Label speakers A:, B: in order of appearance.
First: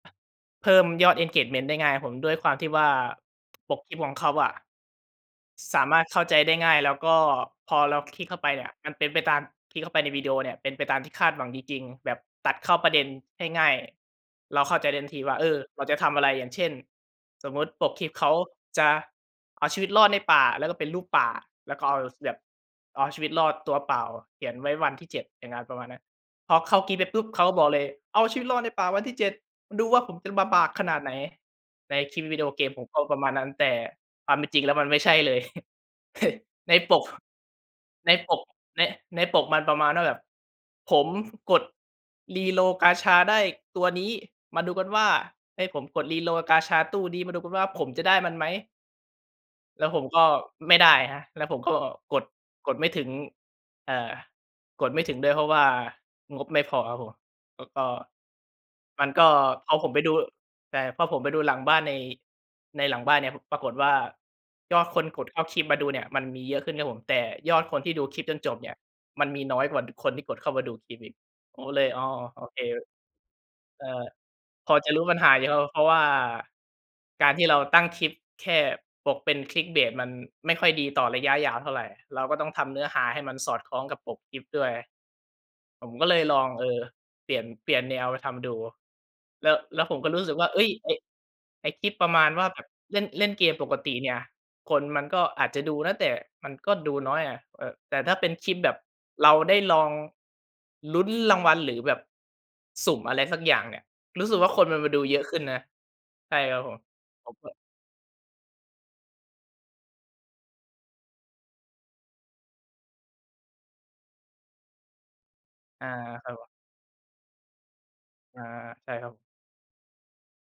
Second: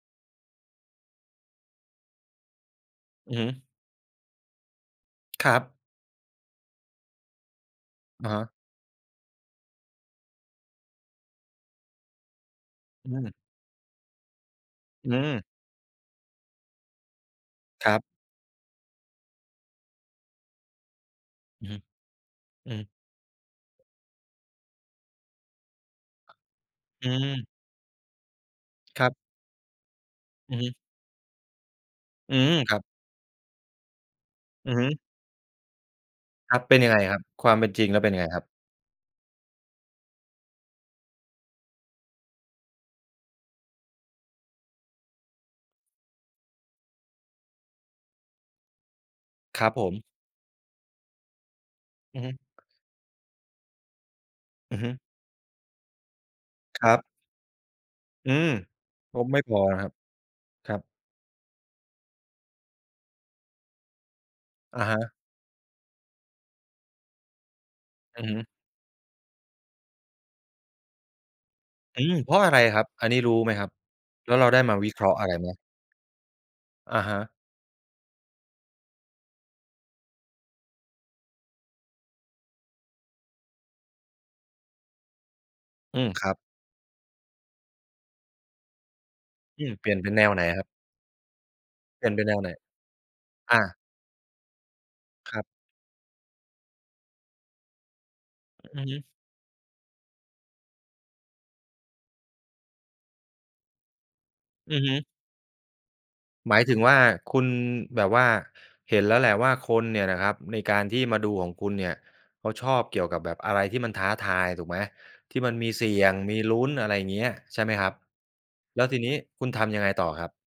A: เพิ่มยอด engagement ได้ง่ายผม ด้วยความที่ว่า
B: อือฮึ
A: ปกคลิปของเขาอะ
B: ครับ
A: สามารถเข้าใจได้ง่าย แล้วก็พอเราคลิ
B: อ
A: ก
B: ะ
A: เข
B: ฮ
A: ้าไป
B: ะ
A: เนี่ยมันเป็นไปตาม คลิกเข้าไปในวิดีโอเนี่ยเป็นไปตามที่คาดหวังจริง ๆ แบบตัดเข้าประเด็
B: อ
A: น
B: ืม
A: ให้ง่าย เราเข้าใจในท
B: อ
A: ั
B: ื
A: นทีว่า
B: ม
A: เออ เราจะทำอะไร อย่างเช่น สมมุติป
B: คร
A: ก
B: ั
A: ค
B: บ
A: ลิปเขาจะเอาชีวิตรอดในป่า แล้วก็เป็นรูปป่า
B: อือ
A: แล
B: ฮ
A: ้
B: ึ
A: วก็เอา ส แบบ
B: อืม
A: เอาชีวิตรอดตัวเปล่าอะเขียนไว้วันที่ 7 อย่างงั้น ประมาณเนี้ย พอเข้าคลิปไ
B: อ
A: ปปุ๊บ เข
B: ืม
A: าบอกเลย "เอาชีวิตรอดในป่าวั
B: ค
A: น
B: ร
A: ท
B: ับ
A: ี่ 7 ดูว่าผมจะบา
B: อื
A: บ
B: อฮ
A: าก
B: ึ
A: ขนาดไหน?" ในคลิป
B: อื
A: วิดีโอ
B: ม
A: เกม
B: ครั
A: ผ
B: บ
A: มก็ประมาณนั้น แต่ความเป็นจริง
B: อ
A: แ
B: ื
A: ล้
B: อ
A: ว
B: ฮ
A: มัน
B: ึ
A: ไม่ใช่เลย
B: ครับ
A: ใ
B: เ
A: น
B: ป็นยัง
A: ป
B: ไง
A: ก
B: ครับ ความเป็นจริงแล้วเป
A: ใ
B: ็
A: น
B: นยังไง
A: ป
B: คร
A: ก
B: ับ?
A: ใน ในปกมันประมาณว่าแบบผมกด reroll กาชาได้ตัวนี้ มาดูกันว่า เฮ้ย ผมกด reroll กาชาตู้นี้ มาดูกันว่าผมจะได้มันไหม?
B: ครับ
A: แ
B: ผ
A: ล้วผ
B: ม
A: มก็ไม่ได้ครับ แล้วผมก็
B: อ
A: ก
B: ือ
A: ด
B: ฮึ
A: กดไม่ถึง เอ่อ
B: อือ
A: ก
B: ฮ
A: ด
B: ึ
A: ไม่ถึงด้วย เพราะว่างบไม่พอ
B: คร
A: ค
B: ั
A: รับ
B: บ
A: ผม แล้วก็
B: อืม
A: มัน
B: ง
A: ก
B: บ
A: ็
B: ไม่พอ
A: พ
B: เหร
A: อ
B: อค
A: ผ
B: รั
A: ม
B: บ?
A: ไปดู
B: คร
A: แต
B: ั
A: ่
B: บ
A: พอผมไปดูหลังบ้านใน ในหลังบ้านเนี่ย พ ปรากฏว่าย
B: อ
A: อ
B: ะ
A: ด
B: ฮ
A: คน
B: ะ
A: กดเข้าคลิปมาดูเนี่ย มันมีเยอะขึ้นครับผม แต่ยอดคนที่ดูค
B: อ
A: ล
B: ื
A: ิป
B: อ
A: จ
B: ฮ
A: น
B: ึ
A: จบเนี่ย มันมีน้อยกว่าคนที่กดเข้ามาดูคลิปอีก ผมก็เลย
B: อ
A: อ
B: ื
A: ๋อ
B: ม เพร
A: ๆ
B: า
A: โ
B: ะ
A: อ
B: อะ
A: เ
B: ไ
A: ค
B: รครับ อันนี้รู้ไหมครับ
A: เอ่อ
B: แล้วเราได้
A: พ
B: ม
A: อ
B: าว
A: จ
B: ิ
A: ะ
B: เค
A: รู้
B: ราะ
A: ป
B: ห
A: ั
B: ์
A: ญ
B: อะ
A: ห
B: ไร
A: าอย
B: ไ
A: ู
B: ห
A: ่
B: ม?
A: แล้ว เพราะว่า
B: อะฮ
A: กา
B: ะ
A: รที่เราตั้งคลิปแค่ปกเป็น Clickbait มันไม่ค่อยดีต่อระยะยาวเท่าไร เราก็ต้องทำเนื้อหาให้มันสอดคล้องกับปกคลิปด้วย ผม
B: อื
A: ก็
B: ม
A: เล
B: ค
A: ย
B: รั
A: ล
B: บ
A: อง เออ เปลี่ยน เปลี่ยนแนวไปทำดู แล้ว
B: อืม
A: แล้
B: เป
A: ว
B: ลี
A: ผ
B: ่ยน
A: ม
B: เ
A: ก
B: ป
A: ็
B: ็น
A: ร
B: แ
A: ู
B: น
A: ้ส
B: ว
A: ึก
B: ไหน
A: ว่า เอ
B: ครับ?
A: ๊ย ไอ้ ไอ้คลิป
B: เ
A: ป
B: ปล
A: ร
B: ี่ย
A: ะ
B: นเ
A: ม
B: ป็
A: า
B: นแ
A: ณ
B: นว
A: ว่
B: ไ
A: า
B: หน?
A: แบบเล่น เล่นเก
B: อ
A: มป
B: า
A: กติเนี่ย คนมันก็
B: ครั
A: อ
B: บ
A: าจจะดูนะ แต่มันก็ดูน้อยอะ เอ่อ แต่ถ้าเป็นคลิปแบบ
B: อือฮึ
A: เราได้ลอง ลุ้นรางวัล หรือแบบสุ่มอะไรสักอย่างเนี่ย รู้สึกว่าคน
B: อื
A: มัน
B: อ
A: ม
B: ฮ
A: า
B: ึ
A: ดูเยอะขึ้นนะ ใช่
B: ห
A: ค
B: ม
A: รั
B: าย
A: บผ
B: ถึ
A: ม
B: งว่า คุณแบบว่าเห็นแล้วแหละว่า คนเนี่ยนะครับในการที่มาดูของคุณเนี่ย เขาชอบเกี่ยวกับแบบอะไรที่มันท้าทาย ถูกไหม? ที่มันมีเ
A: อ
B: ส
A: า
B: ี่ยง
A: ครั
B: ม
A: บ
B: ี
A: ผม
B: ลุ้น อะไรอย่างเงี้ย ใช่ไหมครับ
A: อา
B: แล้
A: ใช
B: ว
A: ่
B: ที
A: ครั
B: น
A: บ
B: ี้
A: ผม
B: คุณทำยังไงต่อครับ?